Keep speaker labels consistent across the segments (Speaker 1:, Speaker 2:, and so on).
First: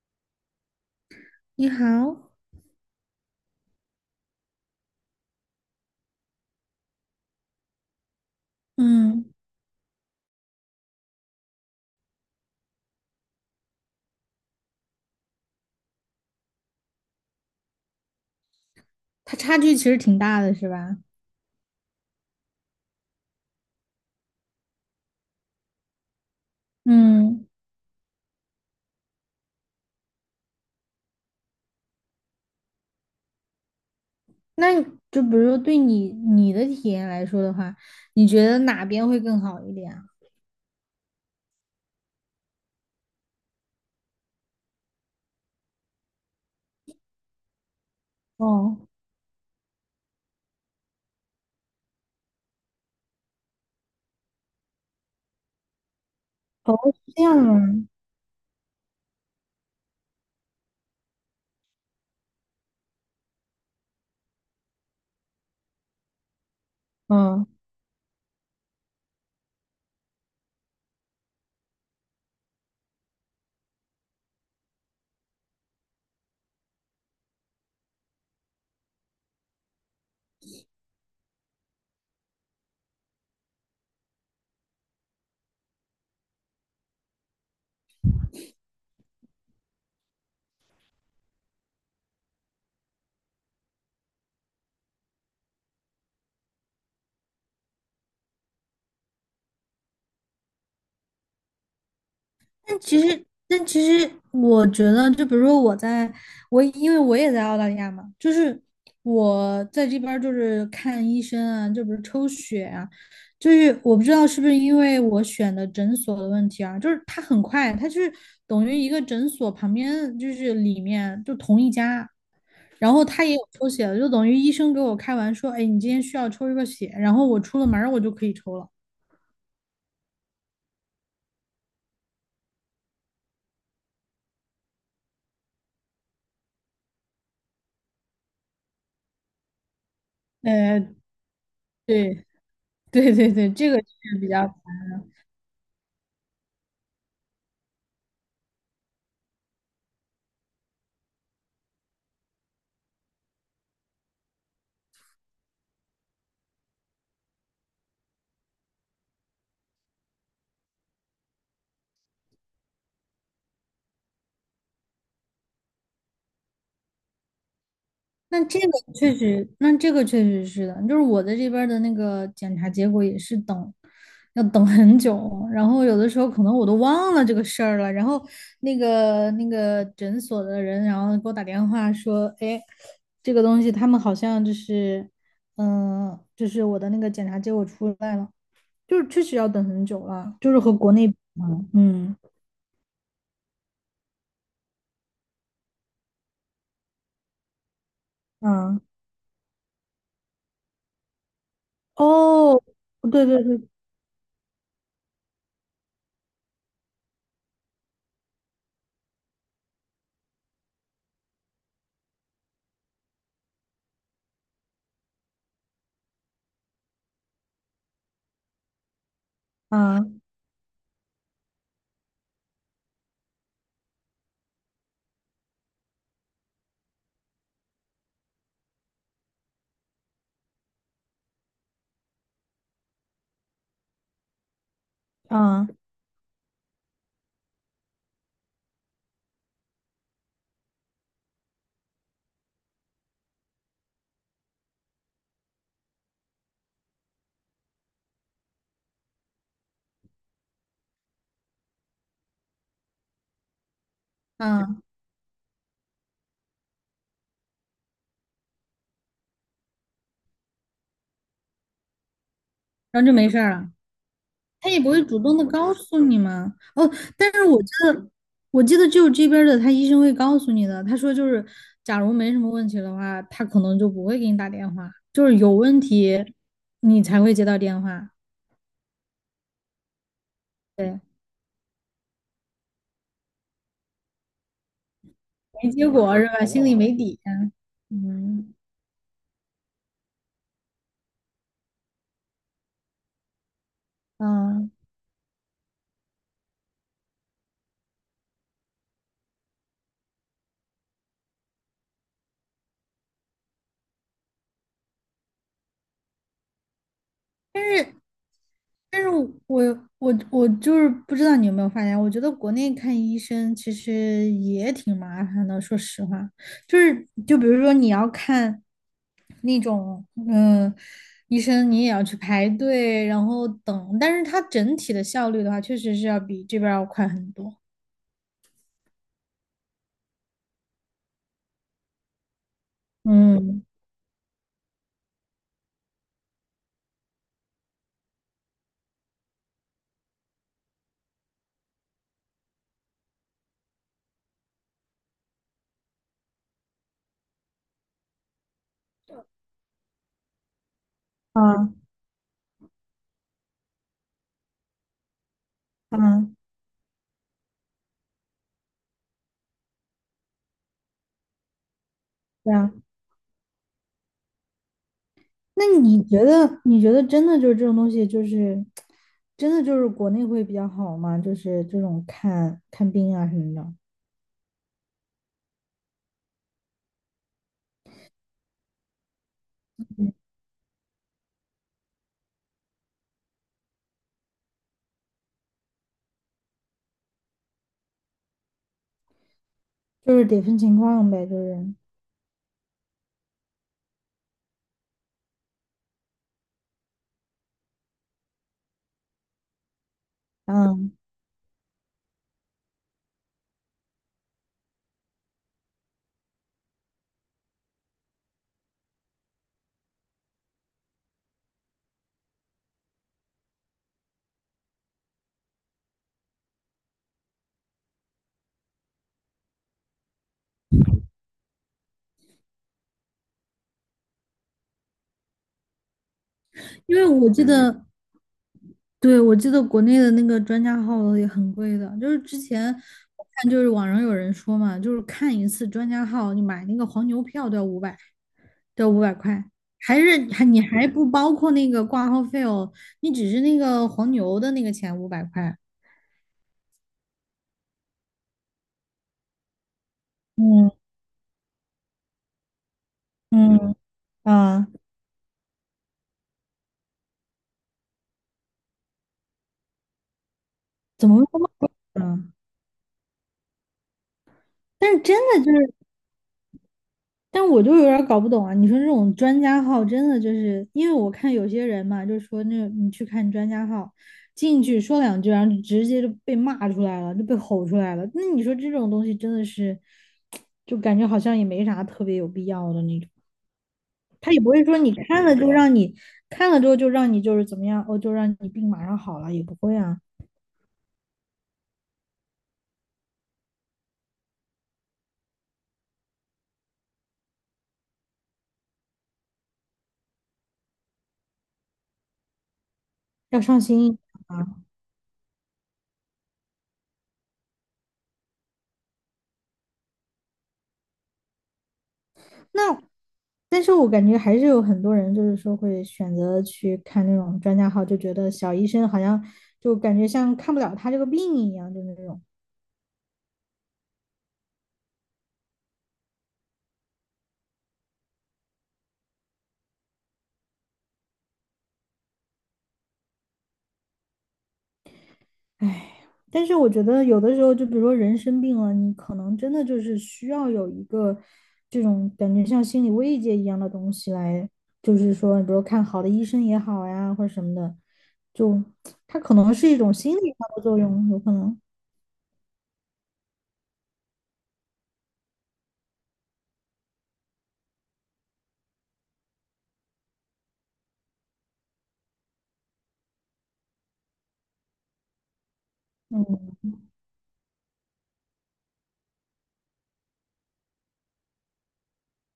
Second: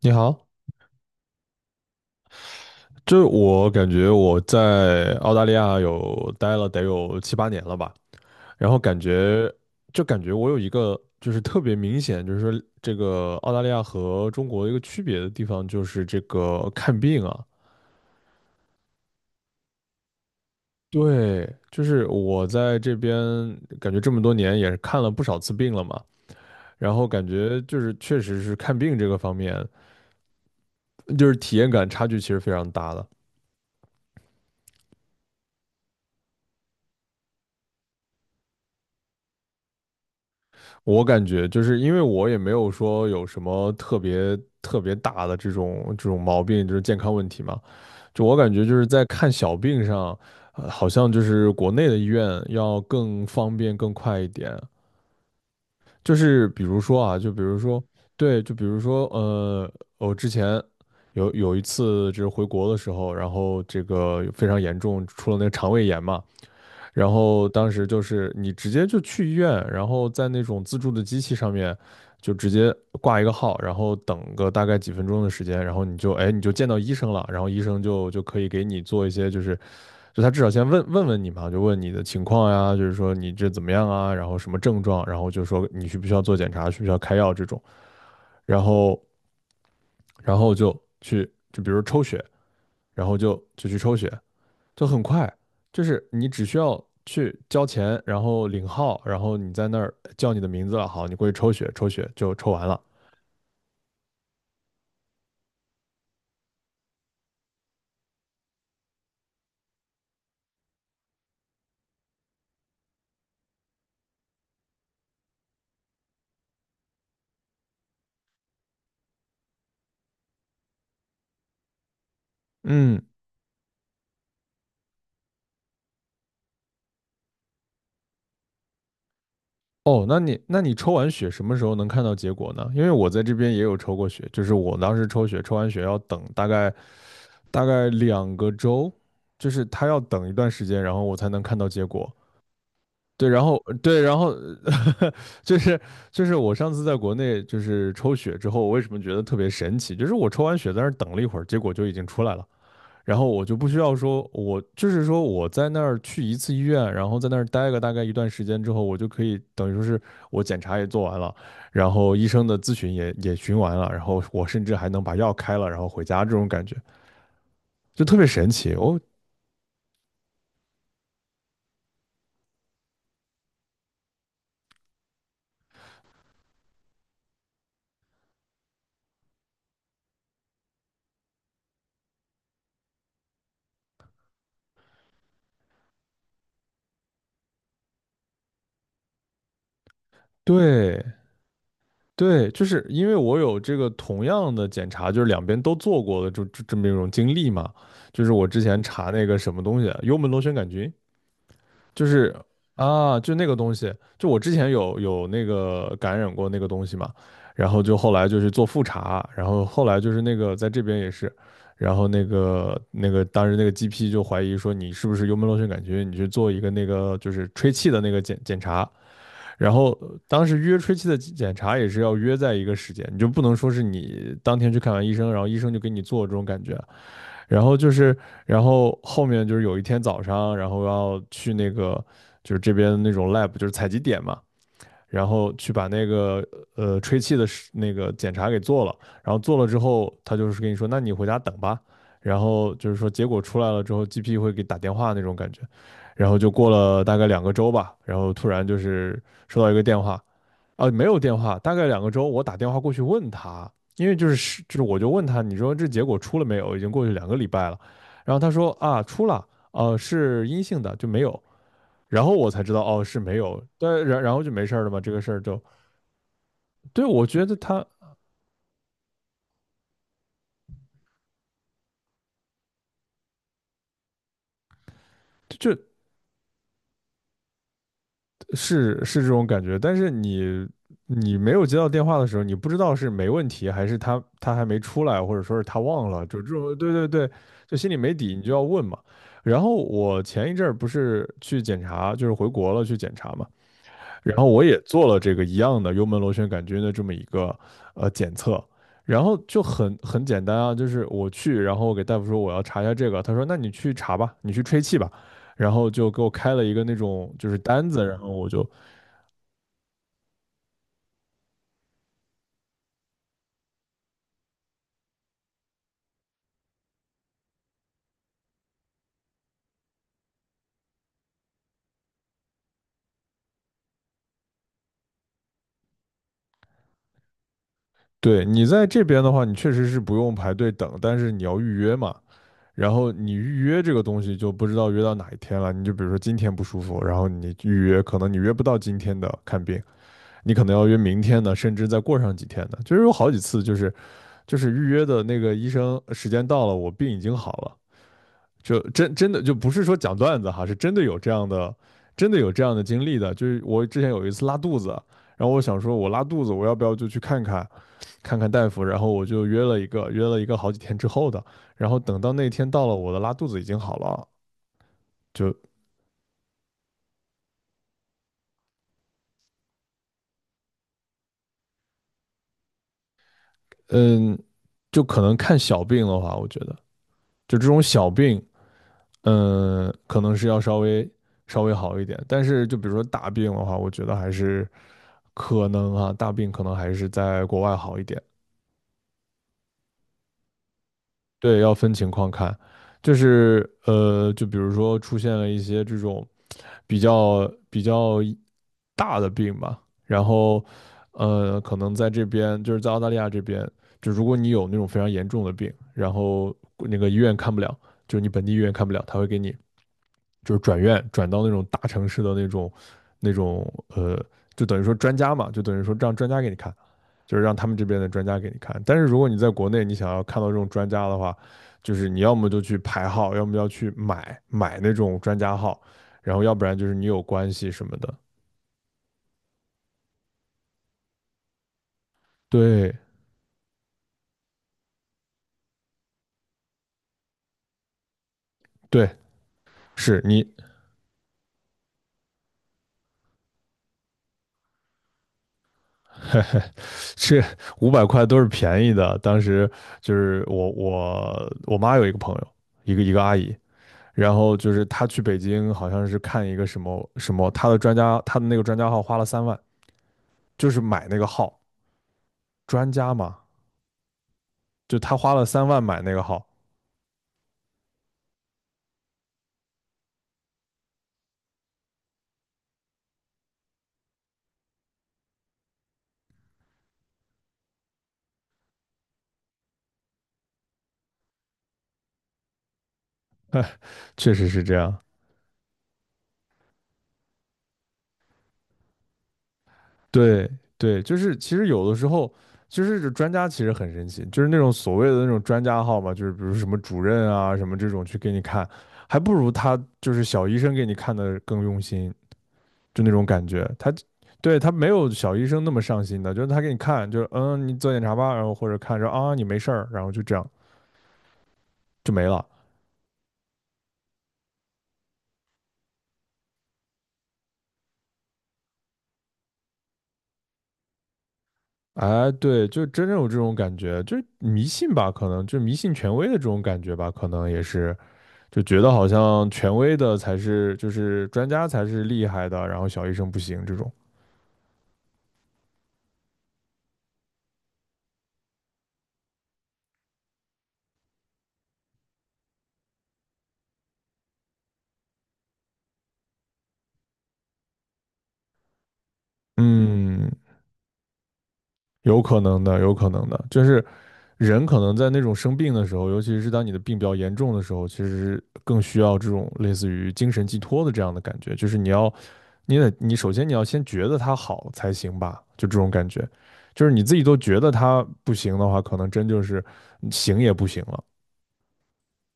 Speaker 1: 你好，
Speaker 2: 你好，
Speaker 1: 就我感觉我在澳大利亚有待了得有7、8年了吧，然后感
Speaker 2: 嗯，
Speaker 1: 觉我有一个就是特别明显，就是说这个澳大利亚和中国一个区别的地方就是这个看病啊，
Speaker 2: 它差距其实挺大的，是吧？
Speaker 1: 对，就是我在这边感觉这么多年也是看了不少次病了嘛，然后感
Speaker 2: 嗯，
Speaker 1: 觉就是确实是看病这个方面，就是体验感差距其实非常大的。
Speaker 2: 那你就比如说对你的体验来说的话，你觉得哪边会更好一点啊？
Speaker 1: 我感觉就是因为我也没有说有什么特别特别大的这种毛病，就是健康问题嘛。就我感觉就
Speaker 2: 哦，
Speaker 1: 是在看小病上，好像就是国内的医院要更方便更快一点。就是比
Speaker 2: 哦，
Speaker 1: 如说
Speaker 2: 是
Speaker 1: 啊，
Speaker 2: 这
Speaker 1: 就比如说，
Speaker 2: 样
Speaker 1: 对，就比如说，我之前有一次就是回国的时候，然后这个非常严重，出了那个肠胃炎嘛。然
Speaker 2: 啊，
Speaker 1: 后当时就是你直接就去医院，然后在那种自助的机器上面就直接挂一个号，然后等个大概几分钟的时间，然后你就哎你就见到医生了，然后医生就可以给你做一些就是就他至少先问你嘛，就问你的情况呀，就是说你这怎么样啊，然后什么症状，然后就说你需不需要做检查，需不需要开药这种，然后然后就去就比如抽血，然后就去抽血，就很快，就是你只需要去交钱，然后领号，然后你在那儿叫你的名字了，好，你过去抽血，抽血就抽完
Speaker 2: 但
Speaker 1: 了。
Speaker 2: 其实，但其实，我觉得，就比如说我在，我因为我也在澳大利亚嘛，就是我在这边儿就是看医生啊，就比如抽血啊，就是我不知道是不是因为我选的诊所的问题啊，就是它很快，它就是等于一个诊所旁边就是里面就同一家，然
Speaker 1: 嗯，
Speaker 2: 后他也有抽血的，就等于医生给我开完说，哎，你今天需要抽一个血，然后我出了门儿我就可以抽了。
Speaker 1: 哦，那你那你抽完血什么时候能看到结果呢？因为我在这边也有抽过血，就是我当时抽血，抽完血要等大概两个周，就是他要等一段时间，
Speaker 2: 呃，
Speaker 1: 然后我才能看到结果。
Speaker 2: 对对
Speaker 1: 对，
Speaker 2: 对
Speaker 1: 然
Speaker 2: 对，
Speaker 1: 后
Speaker 2: 这个
Speaker 1: 对，然
Speaker 2: 是比
Speaker 1: 后
Speaker 2: 较。
Speaker 1: 就是就是我上次在国内就是抽血之后，我为什么觉得特别神奇？就是我抽完血在那儿等了一会儿，结果就已经出来了，然后我就不需要说，我就是说我在那儿去一次医院，然后在那儿待个大概一段时间之后，我就可以等于说是我检查也做完了，然后医生的咨询也也询完了，然后我甚至还能把药开了，然后回家这种感觉就特别
Speaker 2: 那
Speaker 1: 神
Speaker 2: 这个
Speaker 1: 奇哦。
Speaker 2: 那这个确实是的，就是我的这边儿的那个检查结果也是等，要等很久，然后有的时候可能我都忘了这个事儿了，然后那个诊所的人，然后给我打电话说，哎，这个东西他们好像就是，就是我的那个检查结果出来了，就是确实要等很久了，就是和国
Speaker 1: 对，
Speaker 2: 内比嘛，嗯
Speaker 1: 对，就是因为我有这个同样的检查，就是两边都做过的这么一种经历嘛。就是我之
Speaker 2: 嗯，啊
Speaker 1: 前查那个什么东西，幽门螺旋杆菌，就是
Speaker 2: 哦，
Speaker 1: 啊，
Speaker 2: 对
Speaker 1: 就
Speaker 2: 对
Speaker 1: 那个
Speaker 2: 对，
Speaker 1: 东西，就我之前有那个感染过那个东西嘛，然后就后来就是做复查，然后后来就是那个在这边也是，然后当时那个 GP 就怀疑说你是不是幽门螺旋杆菌，你去做一个那个就是吹气的那个检查。然后
Speaker 2: 啊
Speaker 1: 当时约吹气的检查也是要约在一个时间，你就不能说是你当天去看完医生，然后医生就给你做这种感觉。然后就是，然后后面就是有一天早上，然后要去那个就是这边那种 lab，就是采集点嘛，然后
Speaker 2: 啊
Speaker 1: 去把那个吹气的那个检查给做了，然后做了之后，他就是跟你说，那你回家等吧。然后就是说结果出来了之后，GP 会给打电话那种感觉。然后就过了大概两个周吧，然后突然就是收到一个电话，啊，没有电话，大概两个周，我打电话过去问他，因为就是是就
Speaker 2: 啊，
Speaker 1: 是我就问他，你说这结果出了没有？已经过去2个礼拜了。然后他说啊，出了，是阴性的，就没有。然后我才知道
Speaker 2: 然
Speaker 1: 哦
Speaker 2: 后就
Speaker 1: 是
Speaker 2: 没
Speaker 1: 没
Speaker 2: 事儿
Speaker 1: 有，
Speaker 2: 了。
Speaker 1: 但然后就没
Speaker 2: 他
Speaker 1: 事
Speaker 2: 也
Speaker 1: 儿
Speaker 2: 不
Speaker 1: 了嘛，
Speaker 2: 会
Speaker 1: 这
Speaker 2: 主
Speaker 1: 个事
Speaker 2: 动
Speaker 1: 儿
Speaker 2: 的
Speaker 1: 就
Speaker 2: 告诉你吗？哦，
Speaker 1: 对我
Speaker 2: 但是
Speaker 1: 觉得他
Speaker 2: 我记得只有这边儿的他医生会告诉你的。他说就是，假如没什么问题的话，他可能就不会给你打电话，就是有
Speaker 1: 就
Speaker 2: 问题你才会接到电话，
Speaker 1: 是是这种感觉，但是你没有接到电话的时候，你不知道是没问题还是他还没出来，或者说是
Speaker 2: 没
Speaker 1: 他
Speaker 2: 结
Speaker 1: 忘
Speaker 2: 果
Speaker 1: 了，
Speaker 2: 是
Speaker 1: 就
Speaker 2: 吧？
Speaker 1: 这
Speaker 2: 心里
Speaker 1: 种对
Speaker 2: 没
Speaker 1: 对
Speaker 2: 底
Speaker 1: 对，
Speaker 2: 啊。
Speaker 1: 就心里没底，你就
Speaker 2: 嗯
Speaker 1: 要问嘛。然后我前一阵儿不是去检查，就是回国了去检查嘛，然后我
Speaker 2: 嗯，
Speaker 1: 也做了这个一样的幽门螺旋杆菌的这么一个检测，然后就很简单啊，就是我去，然后我给大夫说我要查一下这个，他说那你去查吧，你去吹气吧，然后就给我开了一个那种就是单子，然后我就
Speaker 2: 但是我就是不知道你有没有发现，我觉得国内看医生其实也挺麻烦的。说实话，就是就比如说你要看那种医生，你也要去排队，然后等。但是它整体的效率的话，确实是要比这边儿要快很多。
Speaker 1: 对你在这边的话，你确实是不用排队等，但是你要预约嘛，然后你预
Speaker 2: 嗯，
Speaker 1: 约这个东西就不知道约到哪一天了，你就比如说今天不舒服，然后你预约，可能你约不到今天的看病，你可能要约明天的，甚至再过上几天的，就是有好几次就是。就是预约的那个医生时间到了，我病已经好了，就真真的就不是说讲段子哈，是真的有这样
Speaker 2: 啊
Speaker 1: 的，真的有这样的经历的。就是我之前有一次拉肚子，然后我想说我拉
Speaker 2: 啊，
Speaker 1: 肚子，我要不要就去看看大夫？然后我就约了一个好几天之后的，然后等到那
Speaker 2: 对
Speaker 1: 天
Speaker 2: 啊。
Speaker 1: 到了，我的拉肚子已经好了，就
Speaker 2: 那你觉得真的就是这种东西，就是真的就是国内会比较好吗？就是这种看看病啊什么的。
Speaker 1: 嗯，就可能看小病的话，我觉得就这种小病，嗯，
Speaker 2: 嗯，
Speaker 1: 可能是要稍微稍微好一点，但是就比如说大病的话，我觉得还是。可能啊，大病可能还是在国外好一点。
Speaker 2: 就是得分情况呗，就
Speaker 1: 对，
Speaker 2: 是，
Speaker 1: 要分情况看，就是就比如说出现了一些这种比较比较大的病吧，然后
Speaker 2: 嗯，
Speaker 1: 可能在这边就是在澳大利亚这边，就如果你有那种非常严重的病，然后那个医院看不了，就是你本地医院看不了，他会给你就是转院转到那种大城市的那种那种呃，就等于说专家嘛，就等于说让专家给你看，就是让他们这边的专家给你看。但是如果你在国内，你想要看到这种专家的话，就是你要么就去排号，要么要去买那种专家号，然后要不然就是
Speaker 2: 因
Speaker 1: 你
Speaker 2: 为
Speaker 1: 有
Speaker 2: 我记嗯
Speaker 1: 关系什
Speaker 2: 得，
Speaker 1: 么的。
Speaker 2: 对，我记得国内的那个专家号也很贵的，就是之前
Speaker 1: 对
Speaker 2: 我看就是网上有人说嘛，就是看一次专家号，你买那个黄牛票都要五百，都要五
Speaker 1: 对，
Speaker 2: 百块，还是
Speaker 1: 是你
Speaker 2: 还你还不包括那个挂号费哦，你只是那个黄牛的那个钱五百块。
Speaker 1: 这500块都是便宜的。当时就是
Speaker 2: 嗯
Speaker 1: 我妈有一个朋友，一个阿姨，
Speaker 2: 嗯
Speaker 1: 然后
Speaker 2: 啊，
Speaker 1: 就是他去北京，好像是看一个什么什么，他的专家，他的那个专家号花了三万，就是买
Speaker 2: 怎么
Speaker 1: 那
Speaker 2: 会
Speaker 1: 个
Speaker 2: 这么
Speaker 1: 号，
Speaker 2: 贵呢？
Speaker 1: 专家嘛，
Speaker 2: 但是
Speaker 1: 就
Speaker 2: 是。
Speaker 1: 他
Speaker 2: 真
Speaker 1: 花了
Speaker 2: 的就
Speaker 1: 三万买那个号，
Speaker 2: 但我就有点儿搞不懂啊！你说这种专家号，真的就是因为我看有些人嘛，就说那你去看专家号，进去说两句，然后就直接就被骂出来了，就被吼出来了。那你说这种东西真的是，就感觉好像也没啥特别有必要的那种。
Speaker 1: 哎，
Speaker 2: 他
Speaker 1: 确
Speaker 2: 也
Speaker 1: 实
Speaker 2: 不
Speaker 1: 是
Speaker 2: 会
Speaker 1: 这
Speaker 2: 说你
Speaker 1: 样。
Speaker 2: 看了就让你看了之后就让你就是怎么样，哦，就让你病马上好了，也不会啊，
Speaker 1: 对对，就是其实有的时候，就是这专家其实很神奇，就是那种所谓的那种专家号嘛，就是比如什么主任啊什么这种去给你看，还不如他就是小医生给你看的更用心，就那种
Speaker 2: 要
Speaker 1: 感
Speaker 2: 上
Speaker 1: 觉。
Speaker 2: 心一
Speaker 1: 他
Speaker 2: 点啊。
Speaker 1: 对他没有小医生那么上心的，就是他给你看，就是嗯，你做检查吧，然后或者看着啊你没事儿，然后就这样就没了。
Speaker 2: 那但是我感觉还是有很多人，就是说会选择去看那种专家号，就觉得小医生好像就感觉像看不了他这个病一样，就是那种，
Speaker 1: 哎，对，就真正有这种感觉，就是迷信吧，可能就是迷信权威的这种感觉吧，可能也是就觉得好像权威的才是，就是专家才是厉害的，然后小医生不行这种。
Speaker 2: 唉。但是我觉得有的时候，就比如说人生病了，你可能真的就是需要有一个这种感觉像心理慰藉一样的东西来，就是说，比如看好的医生也好呀，或者什么的，就他可能是一种心理
Speaker 1: 嗯，
Speaker 2: 上的作用，有可能，
Speaker 1: 有可能的，有可能的，就是人可能在那种生病的时候，尤其是当你的病比较严重的时候，其实更需要这种类似于精神寄托的这样的感觉，就是你要，你得，你首先你要先觉得他好才行吧，就这种感觉，
Speaker 2: 嗯。
Speaker 1: 就是你自己都觉得他不行的话，可能真就是行也不行了。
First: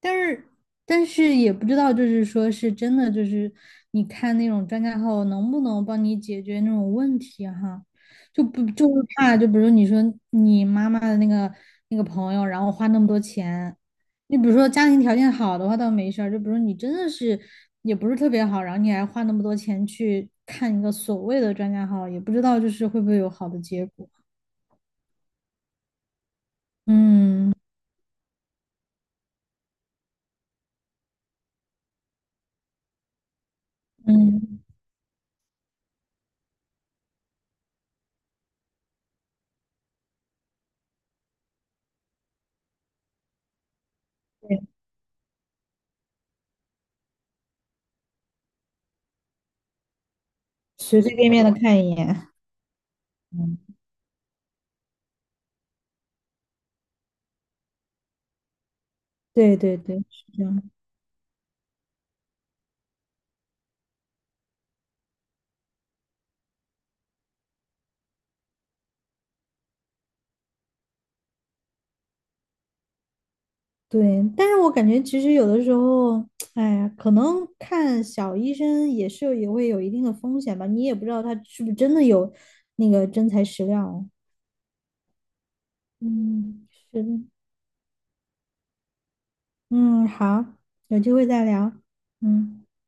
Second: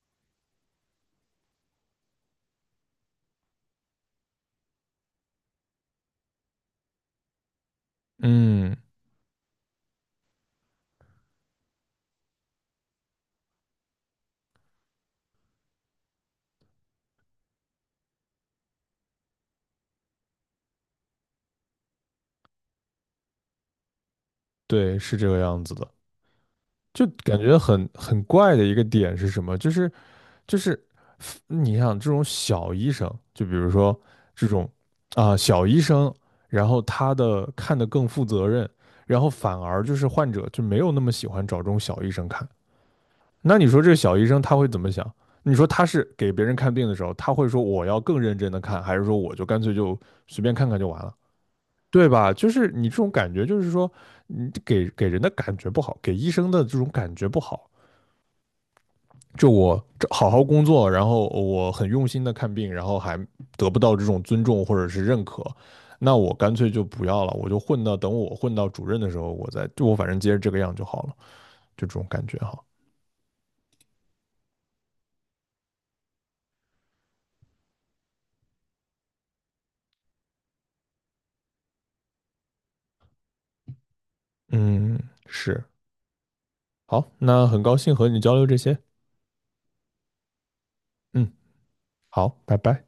Speaker 2: 但是但是也不知道，就是说是真的，就是你看那种专家号能不能帮你解决那种问题哈，就不
Speaker 1: 嗯，
Speaker 2: 就是怕，就比如你说你妈妈的那个朋友，然后花那么多钱，你比如说家庭条件好的话倒没事儿，就比如你真的是也不是特别好，然后你还花那么多钱去看一个所谓的专家号，也不知道就是会不会有好的结果。
Speaker 1: 对，是这个样子的。就感
Speaker 2: 嗯
Speaker 1: 觉很怪的一个点是什么？就是你想这种小医生，就比如说这
Speaker 2: 嗯，
Speaker 1: 种啊、小医生，然后他的看得更负责任，然后反而就是患者就没有那么喜欢找这种小医生看。那你说这个小医生他
Speaker 2: 对，
Speaker 1: 会怎么想？你说他是给别人看病的时候，他会说我要更认真的看，还是说我就干脆就随便看看就完
Speaker 2: 随
Speaker 1: 了，
Speaker 2: 随便便的看一
Speaker 1: 对
Speaker 2: 眼。
Speaker 1: 吧？就是你这种感觉，就是
Speaker 2: 嗯，
Speaker 1: 说你给人的感觉不好，给医生的这种感觉不好，就
Speaker 2: 对对
Speaker 1: 我
Speaker 2: 对，
Speaker 1: 这
Speaker 2: 是
Speaker 1: 好好
Speaker 2: 这
Speaker 1: 工
Speaker 2: 样。
Speaker 1: 作，然后我很用心的看病，然后还得不到这种尊重或者是认可，那我干脆就不要了，我就混到等我混到主任的时候，我再就我反正接着这个样就好了，就这种感觉哈。
Speaker 2: 对，但是我感觉其实有的时候，哎呀，可能看小医生也是也会有一定的风险吧，你也不知道他是不是真的有那个真材实料。
Speaker 1: 嗯，是，
Speaker 2: 嗯，是
Speaker 1: 好，
Speaker 2: 的，
Speaker 1: 那很高兴和你交流这些，
Speaker 2: 嗯，好，有机会
Speaker 1: 嗯，
Speaker 2: 再聊。
Speaker 1: 好，拜
Speaker 2: 嗯。
Speaker 1: 拜。